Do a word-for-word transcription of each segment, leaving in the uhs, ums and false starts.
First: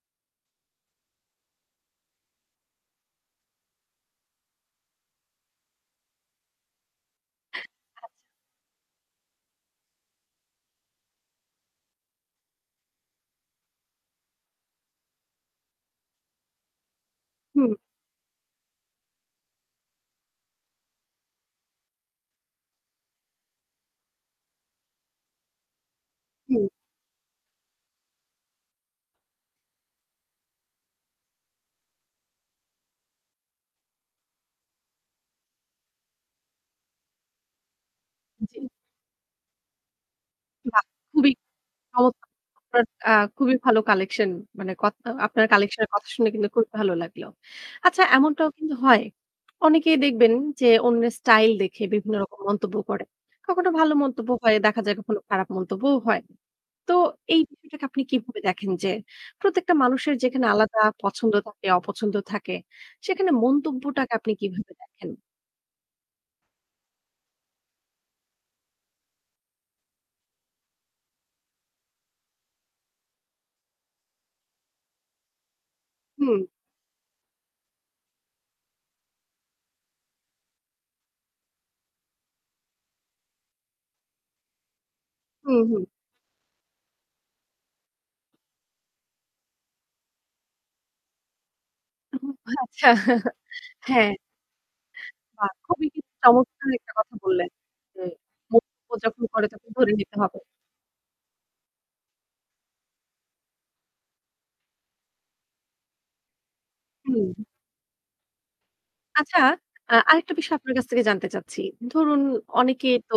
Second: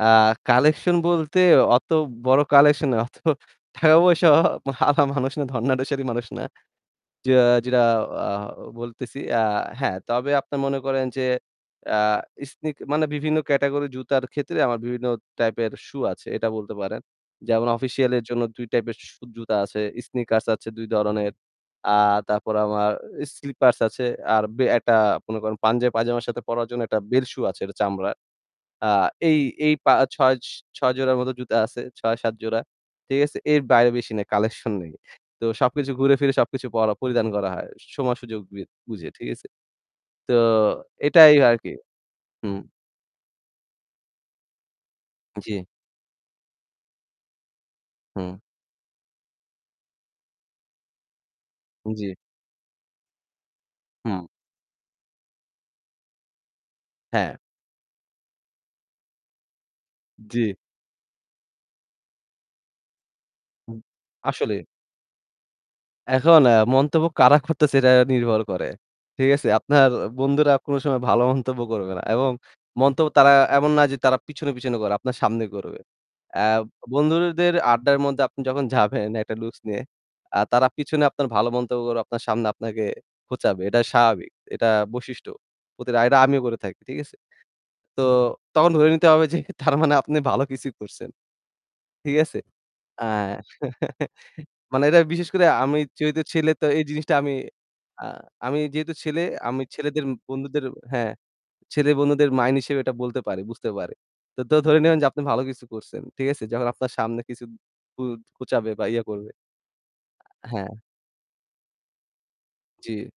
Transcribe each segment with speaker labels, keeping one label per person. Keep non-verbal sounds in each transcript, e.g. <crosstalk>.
Speaker 1: এ্যা collection বলতে অত বড় কালেকশন না অত টাকা পয়সা ওয়া আলা মানুষ না ধর্ণাঢ্যশালী মানুষ না। যে যেটা আ বলতেছি আ হ্যাঁ, তবে আপনারা মনে করেন যে এ্যা স্নিক মানে বিভিন্ন ক্যাটাগরি জুতার ক্ষেত্রে আমার বিভিন্ন টাইপের সূ আছে এটা বলতে পারেন। যেমন
Speaker 2: হুম।
Speaker 1: অফিসিয়ালের জন্য দুই টাইপের সু জুতা আছে, স্নিকার্স আছে দুই দরনের। আর তারপর আমার স্লিপার্স আছে আর বে একটা মনে করেন পাঞ্জাবি পায়জামার সাথে
Speaker 2: হুম
Speaker 1: পড়ার জন্য একটা বেল সু আছে এটা চামড়ার। আ এই এই, পা ছ ছয় জোড়ার মত জুতা আছে। ছয়-সাত জোড়া। ঠিক আছে? এর বাইরে বেশি নাই, কালেকশন নেই। তো সবকিছু ঘুরে ফিরে সবকিছু পর পরিধান করা হয়। সময় সুযোগ
Speaker 2: জ্বী।
Speaker 1: বুয়ে বুঝে ঠিক আছে। তো
Speaker 2: বাহ! খুবই,
Speaker 1: এটাই আরকি।
Speaker 2: চমত
Speaker 1: হুম,
Speaker 2: <unintelligible> আ খুবই ভালো কালেকশন মানে কথ আ আপনার
Speaker 1: জ্বী।
Speaker 2: কালেকশন এর কথা শুনে কিন্তু খুবই ভালো লাগলো। আচ্ছা
Speaker 1: হুম।
Speaker 2: এমনটাও কিন্তু হয়। অনেকেই দেখবেন যে অন্যের স্টাইল দেখে
Speaker 1: জ্বি।
Speaker 2: বিভিন্ন রকম মন্তব্য করে। কখনো ভালো
Speaker 1: হুম।
Speaker 2: মন্তব্য হয়, দেখা যায় কখনো খারাপ মন্তব্যও হয়। তো
Speaker 1: হ্যাঁ।
Speaker 2: এই বিষয়টাকে আপনি কিভাবে দেখেন যে, প্রত্যেকটা মানুষের যেখানে
Speaker 1: জি।
Speaker 2: আলাদা পছন্দ থাকে, অপছন্দ থাকে, সেখানে
Speaker 1: উ
Speaker 2: মন্তব্যটাকে আপনি
Speaker 1: আসলে।
Speaker 2: কিভাবে দেখেন?
Speaker 1: এখন এ্যা মন্তব্য কারা করতেছে এটা নির্ভর করে। ঠিক আছে? আপনার বন্ধুরা কোন সময় ভালো মন্তব্য করবে না। এবং মন্তব্য তারা এমন না যে তারা পিছনে, পিছনে করে আপনার সামনে করবে।
Speaker 2: হুম।
Speaker 1: এ্যা বন্ধুদের আড্ডার মধ্যে আপনি যখন যাবেন একটা লুকস নিয়ে। এ্যা তারা পিছনে আপনার ভালো মন্তব্য করে আপনার সামনে আপনাকে খোঁচাবে। এটা স্বাভাবিক। এটা বৈশিষ্ট্য।
Speaker 2: হুম, হুম।
Speaker 1: প্রতিটা এটা আমিও করে থাকি। ঠিক আছে? তো তখন ধরে নিতে হবে যে তার মানে আপনি ভালো কিছু করছেন। ঠিক
Speaker 2: হুম,
Speaker 1: আছে?
Speaker 2: আচ্ছা,
Speaker 1: আ <chuckles>
Speaker 2: হ্যাঁ।
Speaker 1: মানে এটা বিশেষ করে
Speaker 2: বাহ!
Speaker 1: আমি
Speaker 2: খুবই
Speaker 1: যেহেতু ছেলে তো
Speaker 2: চমৎকার
Speaker 1: এই
Speaker 2: একটা
Speaker 1: জিনিসটা
Speaker 2: কথা
Speaker 1: আমি
Speaker 2: বললেন। যে
Speaker 1: আ আমি যেহেতু
Speaker 2: <unintelligible>
Speaker 1: ছেলে আমি
Speaker 2: তখন ধরে
Speaker 1: ছেলেদের
Speaker 2: নিতে হবে।
Speaker 1: বন্ধুদের হ্যাঁ। ছেলে বন্ধুদের মাইন্ড হিসেবে এটা বলতে পারি বুঝতে পারে। তো ধরে নেবেন যে আপনি ভালো কিছু করছেন। ঠিক আছে? যখন আপনার সামনে
Speaker 2: হুম।
Speaker 1: কিছু খু খোঁচাবে বা ইয়ে করবে।
Speaker 2: আচ্ছা, আ আরেকটা
Speaker 1: আ
Speaker 2: বিষয়
Speaker 1: হ্যাঁ।
Speaker 2: আপনার কাছ থেকে জানতে চাচ্ছি। ধরুন অনেকে
Speaker 1: জ্বী।
Speaker 2: তো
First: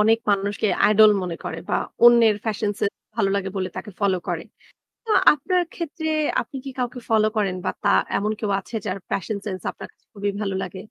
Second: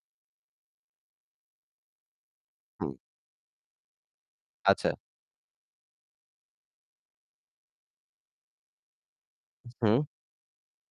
Speaker 2: অনেক মানুষকে আইডল মনে করে বা অন্যের ফ্যাশন সেন্স
Speaker 1: হুম।
Speaker 2: ভালো লাগে বলে তাকে ফলো করে।
Speaker 1: আচ্ছা।
Speaker 2: তো আপনার ক্ষেত্রে আপনি কি কাউকে ফলো করেন বা তা এমন কেউ আছে যার ফ্যাশন সেন্স আপনার
Speaker 1: হুম।
Speaker 2: কাছে খুবই ভালো লাগে?